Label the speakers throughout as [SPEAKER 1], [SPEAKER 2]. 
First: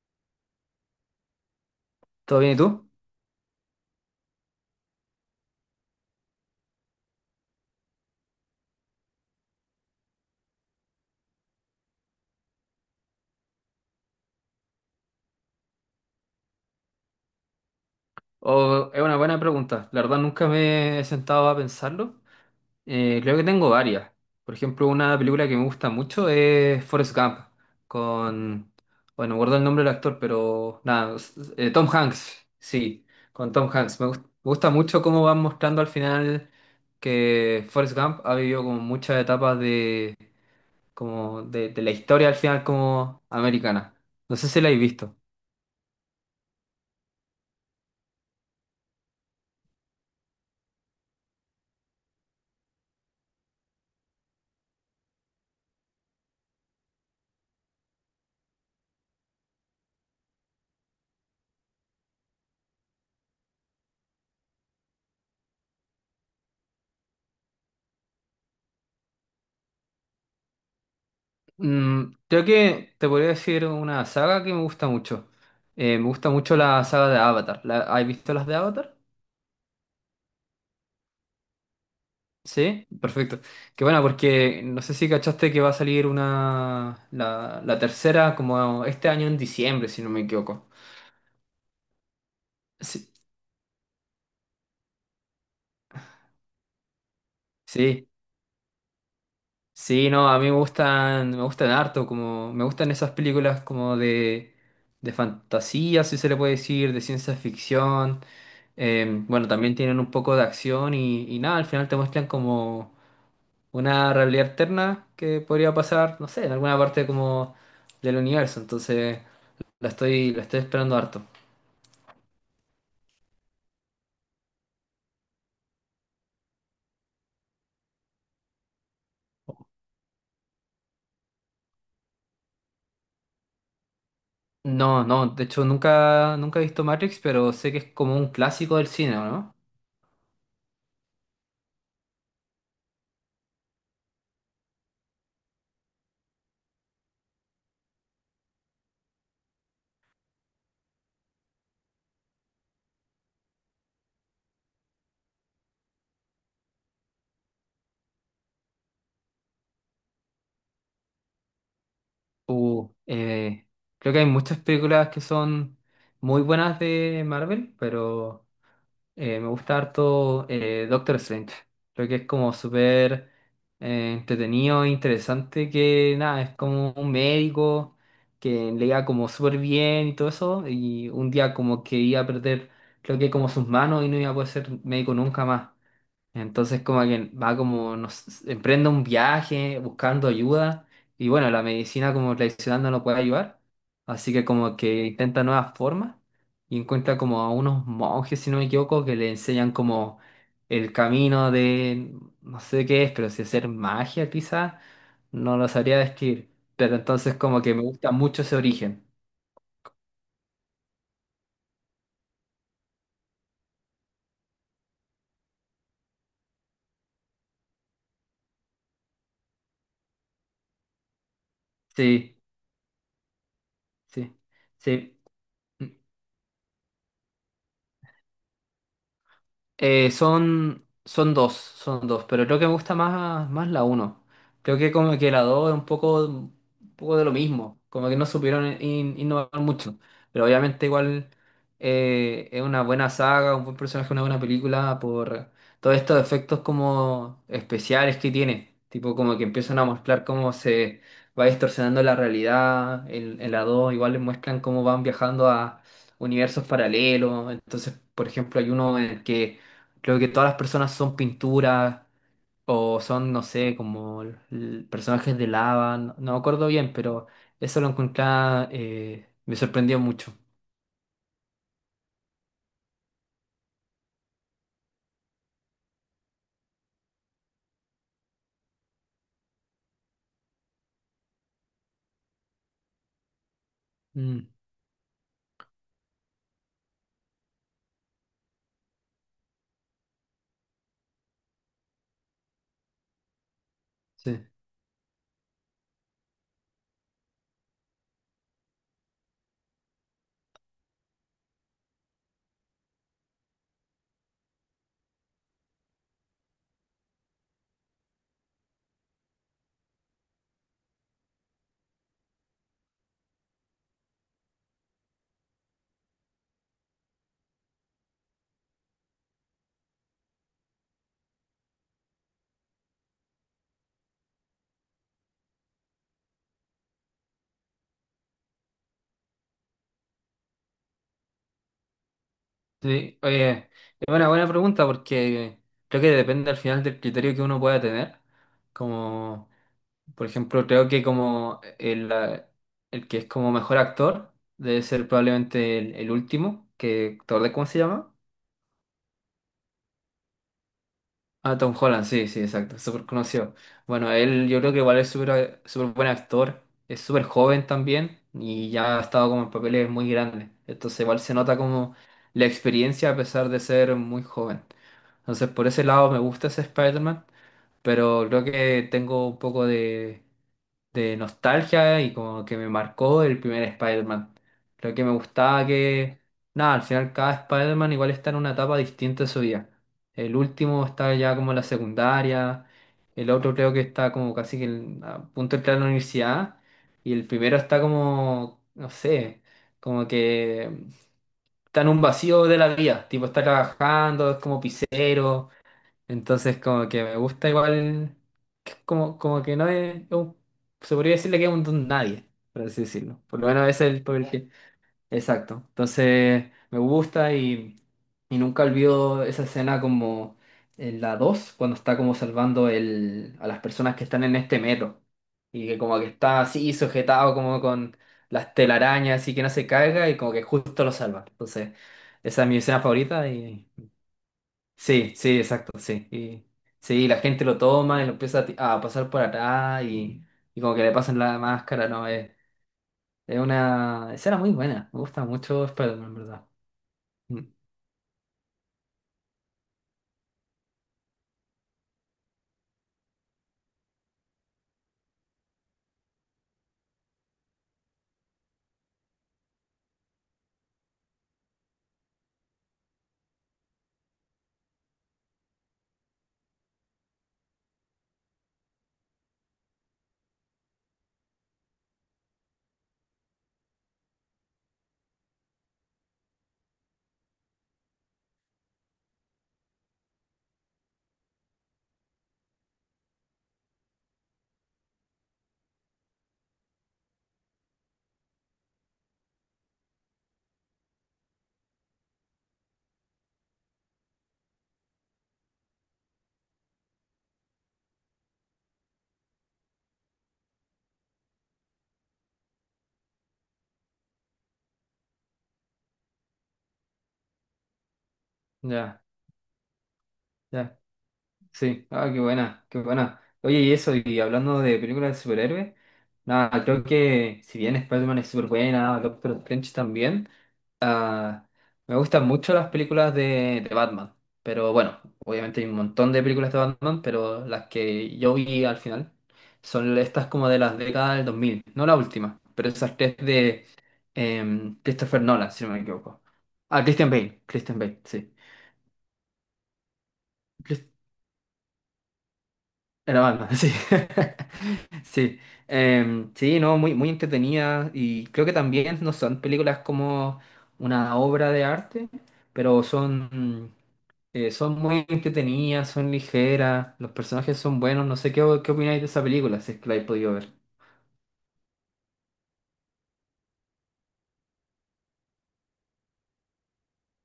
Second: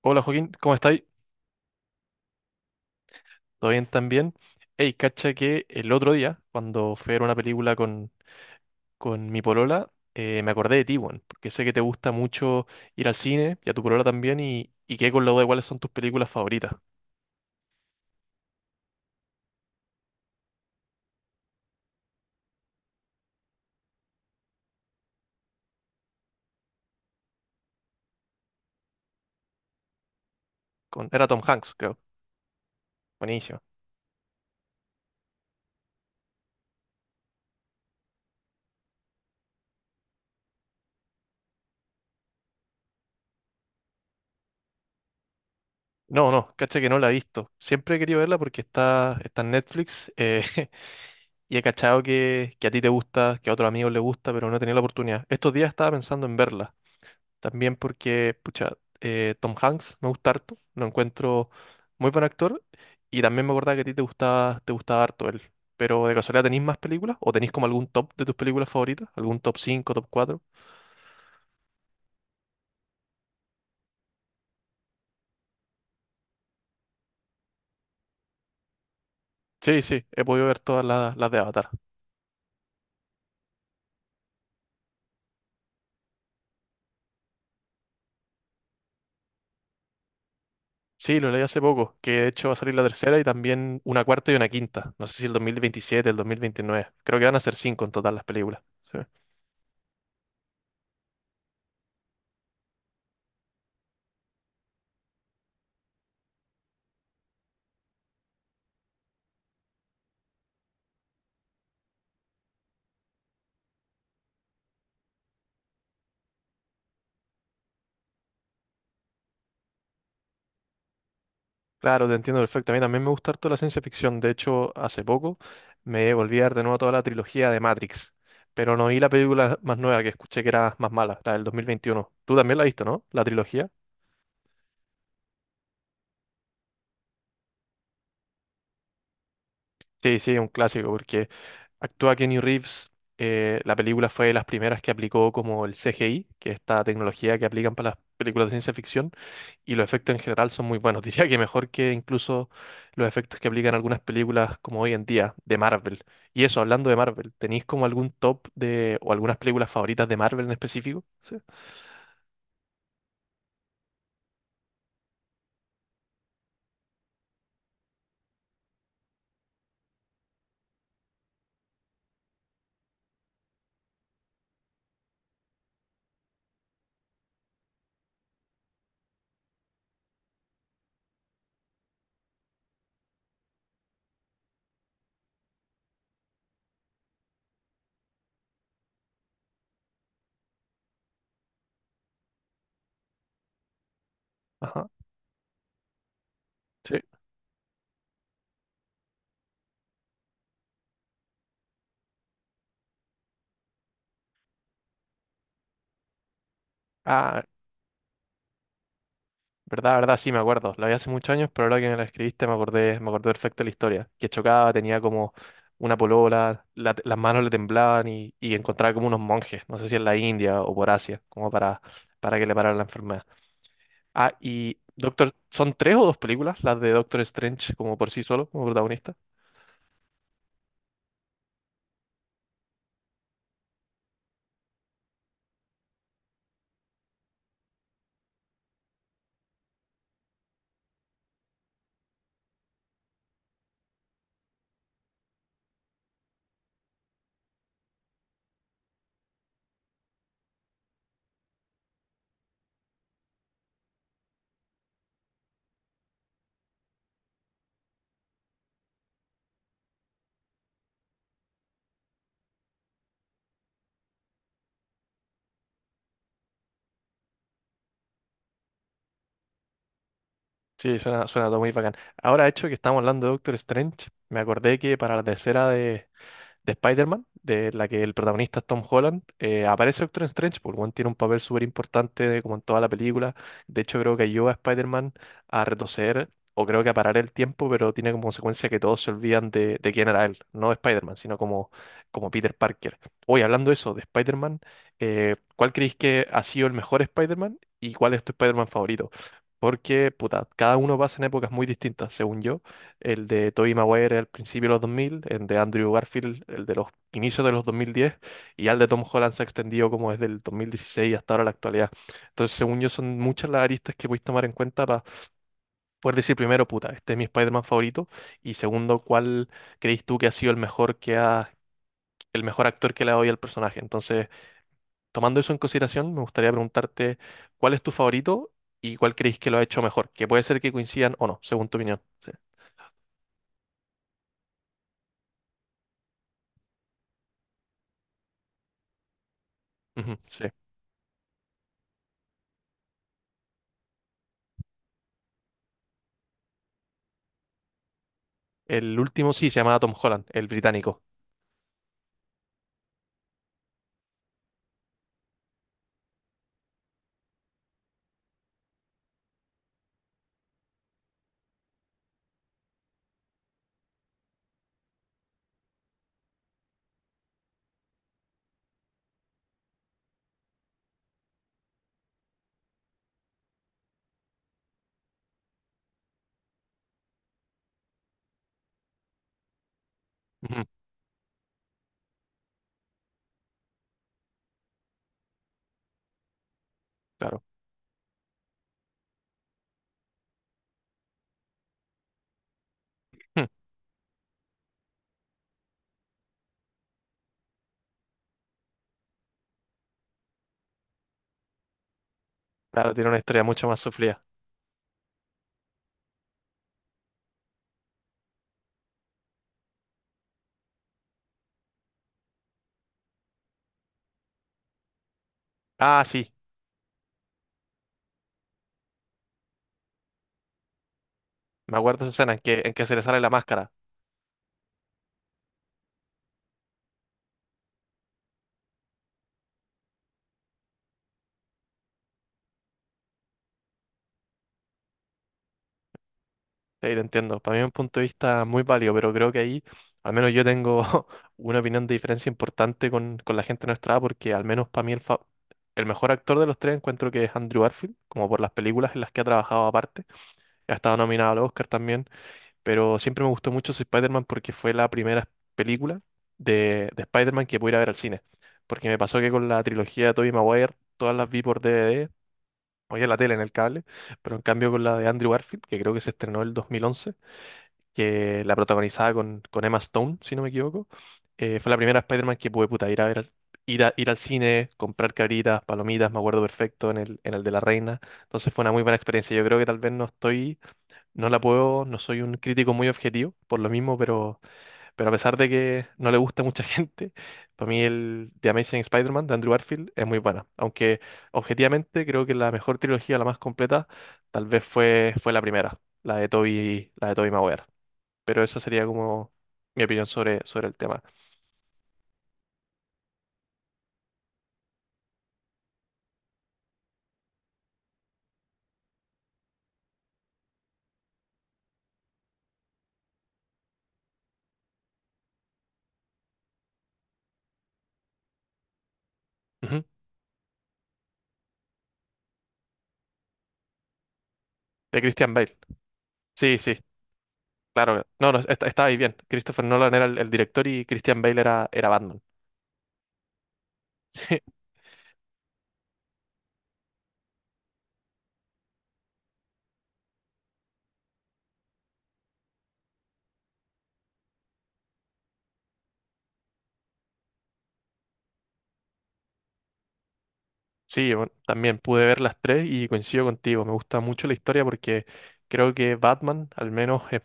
[SPEAKER 1] Hola Joaquín, ¿cómo estáis?
[SPEAKER 2] ¿Todo bien y tú?
[SPEAKER 1] ¿Todo bien también? Hey, cacha que el otro día, cuando fui a ver una película con mi polola, me acordé de ti, weón, porque sé que te gusta mucho ir al cine y a tu polola también, y quedé con la duda de cuáles son tus películas favoritas.
[SPEAKER 2] Es una buena pregunta. La verdad nunca me he sentado a pensarlo. Creo que tengo varias. Por ejemplo, una película que me gusta mucho es Forrest Gump, con... Bueno, no recuerdo el nombre del actor, pero
[SPEAKER 1] Con,
[SPEAKER 2] nada,
[SPEAKER 1] era Tom Hanks,
[SPEAKER 2] Tom
[SPEAKER 1] creo.
[SPEAKER 2] Hanks, sí, con
[SPEAKER 1] Buenísimo.
[SPEAKER 2] Tom Hanks. Me gusta mucho cómo van mostrando al final que Forrest Gump ha vivido como muchas etapas de, como de la historia al final como americana. ¿No sé si la habéis visto?
[SPEAKER 1] No, no, cacha que no la he visto. Siempre he querido verla porque está en Netflix, y he cachado que a ti te gusta, que a otros amigos les gusta, pero no he tenido la oportunidad. Estos días estaba pensando en verla. También porque, pucha, Tom Hanks me gusta harto, lo encuentro muy buen actor y también me acordaba que a ti te gustaba harto él. Pero de casualidad, ¿tenéis más películas? ¿O tenéis como algún top de tus películas favoritas? ¿Algún top cinco, top cuatro?
[SPEAKER 2] Mm, creo que te podría decir una saga que me gusta mucho. Me gusta mucho la saga de Avatar. ¿Has visto las de Avatar?
[SPEAKER 1] Sí, sí, he podido ver todas las de Avatar.
[SPEAKER 2] Sí, perfecto. Qué bueno, porque no sé si cachaste que va a salir la tercera como este año en diciembre, si no me equivoco.
[SPEAKER 1] Sí, lo leí hace poco, que de hecho va a salir la
[SPEAKER 2] Sí,
[SPEAKER 1] tercera y también una cuarta y una quinta. No sé si el dos mil veintisiete, el dos mil veintinueve. Creo que van a ser cinco en
[SPEAKER 2] sí,
[SPEAKER 1] total las películas. Sí.
[SPEAKER 2] sí, no, a mí me gustan harto, como me gustan esas películas como de fantasía, si se le puede decir, de ciencia ficción. Bueno, también tienen un poco de acción y nada, al final te muestran como una realidad alterna que podría pasar, no sé, en alguna parte como del universo. Entonces, la estoy esperando harto.
[SPEAKER 1] Claro, te entiendo perfecto. A mí también me gusta harto la ciencia ficción. De hecho, hace poco me volví a ver de nuevo toda la trilogía de Matrix, pero no vi la película más nueva que escuché que era más mala, la del 2021. Tú también la viste, ¿no? La trilogía.
[SPEAKER 2] No, no, de hecho nunca he visto Matrix, pero sé que es como un clásico del cine, ¿no?
[SPEAKER 1] Sí, sí, un clásico, porque actúa Kenny Reeves. Eh, la película fue de las primeras que aplicó como el CGI, que es esta tecnología que aplican para las películas de ciencia ficción. Y los efectos en general son muy buenos. Diría que mejor que incluso los efectos que aplican algunas películas como hoy en día de Marvel. Y eso, hablando de Marvel, ¿tenéis como algún top de o algunas películas favoritas de Marvel en específico? Sí.
[SPEAKER 2] Uh, eh, Creo que hay muchas películas que son muy buenas de Marvel, pero me gusta harto Doctor Strange. Creo que es como súper entretenido e interesante que nada, es como un médico que le leía como súper bien y todo eso. Y un día como que iba a perder, creo que como sus manos y no iba a poder ser médico nunca más. Entonces como que va como, nos emprende un viaje buscando ayuda y bueno, la medicina como tradicional no lo puede ayudar, así que como
[SPEAKER 1] Ajá.
[SPEAKER 2] que intenta nuevas formas y
[SPEAKER 1] Sí.
[SPEAKER 2] encuentra como a unos monjes, si no me equivoco, que le enseñan como el camino de, no sé qué es, pero si hacer magia quizás, no lo sabría describir, pero entonces
[SPEAKER 1] Ah,
[SPEAKER 2] como que me gusta mucho ese origen.
[SPEAKER 1] verdad, verdad, sí, me acuerdo. La vi hace muchos años, pero ahora que me la escribiste me acordé perfecto de la historia. Que chocaba, tenía como una polola, las manos le temblaban y encontraba como unos monjes, no sé si en la India o por Asia,
[SPEAKER 2] Sí,
[SPEAKER 1] para que le pararan la enfermedad.
[SPEAKER 2] sí,
[SPEAKER 1] Ah, y
[SPEAKER 2] sí.
[SPEAKER 1] Doctor, ¿son tres o dos películas las de Doctor Strange como por sí solo, como protagonista?
[SPEAKER 2] Son, son dos, pero creo que me gusta más, más la uno. Creo que como que la dos es un poco de lo mismo, como que no supieron innovar mucho, pero obviamente igual es una buena saga, un buen personaje, una buena película por todos estos efectos como especiales que tiene, tipo como que empiezan a mostrar cómo se va distorsionando la realidad, en la dos igual les muestran cómo van viajando a universos paralelos, entonces por ejemplo hay uno en el que creo que todas las personas son pinturas o son, no sé, como personajes de lava. No, no me acuerdo bien, pero eso lo encontré, me sorprendió mucho.
[SPEAKER 1] Sí, suena, suena todo muy bacán. Ahora, hecho que estamos hablando de Doctor Strange, me acordé que para la tercera de Spider-Man, de la que el protagonista es Tom Holland, aparece Doctor Strange, porque Juan tiene un papel súper importante como en toda la película. De hecho, creo que
[SPEAKER 2] Mm,
[SPEAKER 1] ayuda a Spider-Man a retroceder o creo que a parar el tiempo, pero tiene como consecuencia que todos se olvidan de quién era él, no Spider-Man, sino como, como Peter Parker. Hoy, hablando de eso, de
[SPEAKER 2] sí.
[SPEAKER 1] Spider-Man, ¿cuál creéis que ha sido el mejor Spider-Man y cuál es tu Spider-Man favorito? Porque, puta, cada uno pasa en épocas muy distintas. Según yo, el de Tobey Maguire al principio de los 2000, el de Andrew Garfield, el de los inicios de los 2010, y ya el de Tom Holland se ha extendido como desde el 2016 hasta ahora la actualidad. Entonces, según yo, son muchas las aristas que podéis tomar en cuenta para poder decir primero, puta, este es mi Spider-Man favorito, y segundo, cuál creéis tú que ha sido el mejor que ha... el mejor actor que le ha dado al personaje. Entonces, tomando eso en consideración, me gustaría preguntarte cuál es tu favorito y cuál creéis que lo ha hecho mejor, que puede ser que coincidan o no, según tu opinión. Sí.
[SPEAKER 2] Sí, oye, es una buena pregunta porque creo que depende al final del criterio que uno pueda tener. Como,
[SPEAKER 1] Ujú,
[SPEAKER 2] por
[SPEAKER 1] sí.
[SPEAKER 2] ejemplo, creo que como el que es como mejor actor debe ser probablemente el último, que, ¿te acordás cómo se llama?
[SPEAKER 1] El último sí se llamaba Tom Holland, el británico.
[SPEAKER 2] Ah, Tom Holland, sí, sí, exacto, súper conocido. Bueno, él yo creo que igual es súper súper buen actor, es súper joven también y ya ha estado como en papeles muy grandes. Entonces igual se nota como la experiencia a pesar de ser muy joven. Entonces por ese lado me gusta ese Spider-Man, pero creo que tengo un poco de nostalgia y como que me marcó el primer Spider-Man. Lo que me gustaba que, nada, al final cada Spider-Man igual está en una etapa distinta de su vida. El
[SPEAKER 1] Ujú,
[SPEAKER 2] último está ya como en la secundaria, el otro creo que está como casi que a punto de entrar a la universidad y el
[SPEAKER 1] claro.
[SPEAKER 2] primero está como, no sé, como que está en un vacío de la vida, tipo está
[SPEAKER 1] Ujú,
[SPEAKER 2] trabajando, es como pisero. Entonces como que me gusta igual, que como, como que no es, se podría decirle que es un don nadie, por así
[SPEAKER 1] claro, tiene una
[SPEAKER 2] decirlo. Por
[SPEAKER 1] historia
[SPEAKER 2] lo
[SPEAKER 1] mucho
[SPEAKER 2] menos
[SPEAKER 1] más
[SPEAKER 2] ese es el
[SPEAKER 1] sufrida.
[SPEAKER 2] papel que... Exacto. Entonces me gusta y nunca olvido esa escena como en la 2 cuando está como salvando a las personas que están en este metro. Y que como
[SPEAKER 1] Ah,
[SPEAKER 2] que
[SPEAKER 1] sí.
[SPEAKER 2] está así sujetado como con las telarañas, así que no se caiga y como que justo lo salva. Entonces
[SPEAKER 1] Me acuerdo de esa escena
[SPEAKER 2] esa es mi
[SPEAKER 1] en
[SPEAKER 2] escena
[SPEAKER 1] que se le sale
[SPEAKER 2] favorita
[SPEAKER 1] la
[SPEAKER 2] y
[SPEAKER 1] máscara.
[SPEAKER 2] sí, sí, exacto, sí. Y, sí, la gente lo toma y lo empieza a pasar por atrás y como que le pasan la máscara, ¿no? Es una escena muy buena. Me gusta mucho Spider-Man, en verdad.
[SPEAKER 1] Sí, te entiendo.
[SPEAKER 2] Mm,
[SPEAKER 1] Para mí es un punto de vista muy válido, pero creo que ahí, al menos yo tengo una opinión de diferencia importante con la gente de nuestra edad, porque al menos para mí el mejor actor de los tres encuentro que es Andrew Garfield, como por las películas en las que ha trabajado aparte. Ha estado nominado al Oscar también. Pero siempre me gustó mucho su Spider-Man porque fue la primera película de Spider-Man que pude ir a ver al cine. Porque me pasó que con la trilogía de Tobey Maguire, todas las vi por DVD, o ya en la tele, en el cable, pero en cambio con la de Andrew Garfield, que creo que se estrenó el 2011, que la protagonizaba con Emma Stone, si no me equivoco, fue la primera Spider-Man que pude, puta, ir a ver al, ir al cine, comprar cabritas, palomitas, me acuerdo perfecto, en el de la reina. Entonces fue una muy buena experiencia. Yo creo que tal vez no estoy no la puedo, no soy un crítico muy objetivo, por lo mismo, pero a pesar de que no le gusta a mucha gente, para mí el The Amazing Spider-Man de Andrew Garfield es muy buena. Aunque objetivamente creo que la mejor trilogía, la más completa, tal vez fue la primera, la de Tobey Maguire. Pero eso sería
[SPEAKER 2] ya,
[SPEAKER 1] como mi opinión sobre el
[SPEAKER 2] ya.
[SPEAKER 1] tema.
[SPEAKER 2] Sí. Ah, qué buena, qué buena. Oye, y eso, y hablando de películas de superhéroes, nada, creo que si bien Spider-Man es súper buena, Doctor Strange también. Me gustan mucho las películas de Batman, pero bueno, obviamente hay un montón de películas de Batman, pero las que yo vi al final
[SPEAKER 1] Ujú.
[SPEAKER 2] son estas como de las décadas del 2000, no la última, pero esas tres de
[SPEAKER 1] De
[SPEAKER 2] Christopher
[SPEAKER 1] Christian
[SPEAKER 2] Nolan,
[SPEAKER 1] Bale.
[SPEAKER 2] si no me equivoco.
[SPEAKER 1] Sí, sí,
[SPEAKER 2] Ah, Christian Bale, Christian Bale,
[SPEAKER 1] claro. No,
[SPEAKER 2] sí.
[SPEAKER 1] no, estaba ahí bien. Christopher Nolan era el director y
[SPEAKER 2] Chris-
[SPEAKER 1] Christian Bale era, era Batman.
[SPEAKER 2] Era Batman, sí. Sí, sí, no, muy, muy entretenida y creo que también no son películas como una obra de arte, pero son... Son muy entretenidas, son ligeras, los personajes son buenos. No sé qué, qué opináis de esa película, si es que la habéis podido ver.
[SPEAKER 1] Sí, bueno, también pude ver las tres y coincido contigo. Me gusta mucho la historia porque creo que Batman, al menos, es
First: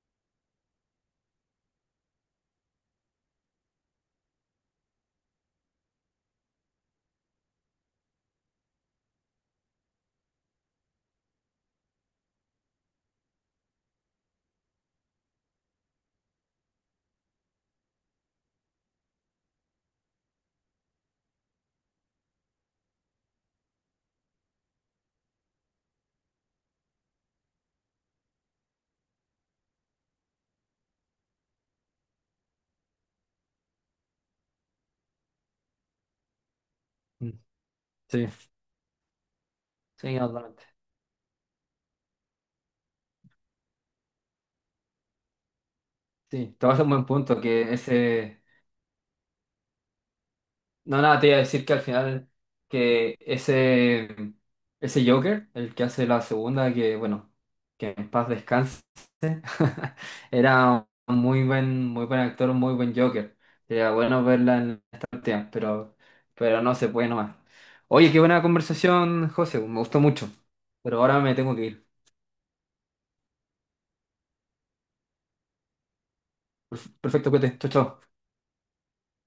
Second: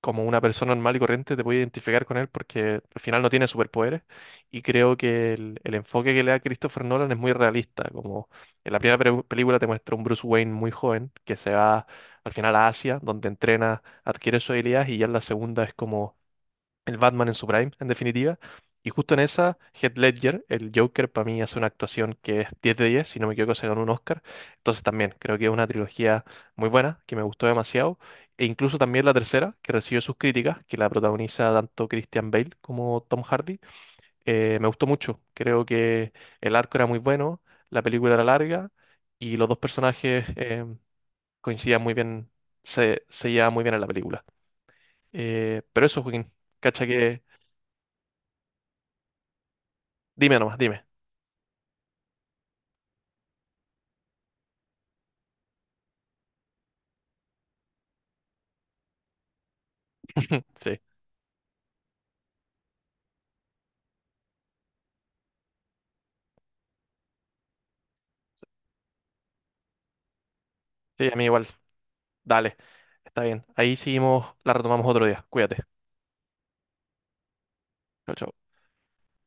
[SPEAKER 1] como una persona normal y corriente, te puede identificar con él porque al final no tiene superpoderes. Y creo que el enfoque que le da Christopher Nolan es muy realista. Como en la primera película te muestra un Bruce Wayne muy joven que se va al final a Asia, donde entrena, adquiere sus habilidades, y ya en la segunda es como el Batman en su prime, en definitiva. Y justo en esa, Heath Ledger, el Joker, para mí hace una actuación que es 10 de 10, si no me equivoco, se ganó un Oscar. Entonces también creo que es una trilogía muy buena, que me gustó demasiado. E incluso también la tercera, que recibió sus críticas, que la protagoniza tanto Christian Bale como Tom Hardy, me gustó mucho. Creo que el arco era muy
[SPEAKER 2] Mm,
[SPEAKER 1] bueno, la película era
[SPEAKER 2] sí.
[SPEAKER 1] larga y los dos
[SPEAKER 2] Sí,
[SPEAKER 1] personajes,
[SPEAKER 2] totalmente.
[SPEAKER 1] coincidían muy bien, se llevaban muy bien en la película. Pero eso, Joaquín,
[SPEAKER 2] Sí, tomas
[SPEAKER 1] cacha
[SPEAKER 2] un buen
[SPEAKER 1] que...
[SPEAKER 2] punto, que ese.
[SPEAKER 1] Dime nomás, dime.
[SPEAKER 2] No, nada, te iba a decir que al final que ese Joker, el que hace la segunda, que bueno, que en paz descanse,
[SPEAKER 1] Sí,
[SPEAKER 2] era un muy buen actor, un muy buen Joker. Sería bueno verla en esta última, pero no se puede nomás. Oye, qué buena conversación, José, me gustó mucho, pero
[SPEAKER 1] sí, a
[SPEAKER 2] ahora
[SPEAKER 1] mí
[SPEAKER 2] me
[SPEAKER 1] igual.
[SPEAKER 2] tengo que ir.
[SPEAKER 1] Dale, está bien. Ahí seguimos, la retomamos otro día. Cuídate.
[SPEAKER 2] Perfecto, cuídate, chao, chao.
[SPEAKER 1] Chau, chau.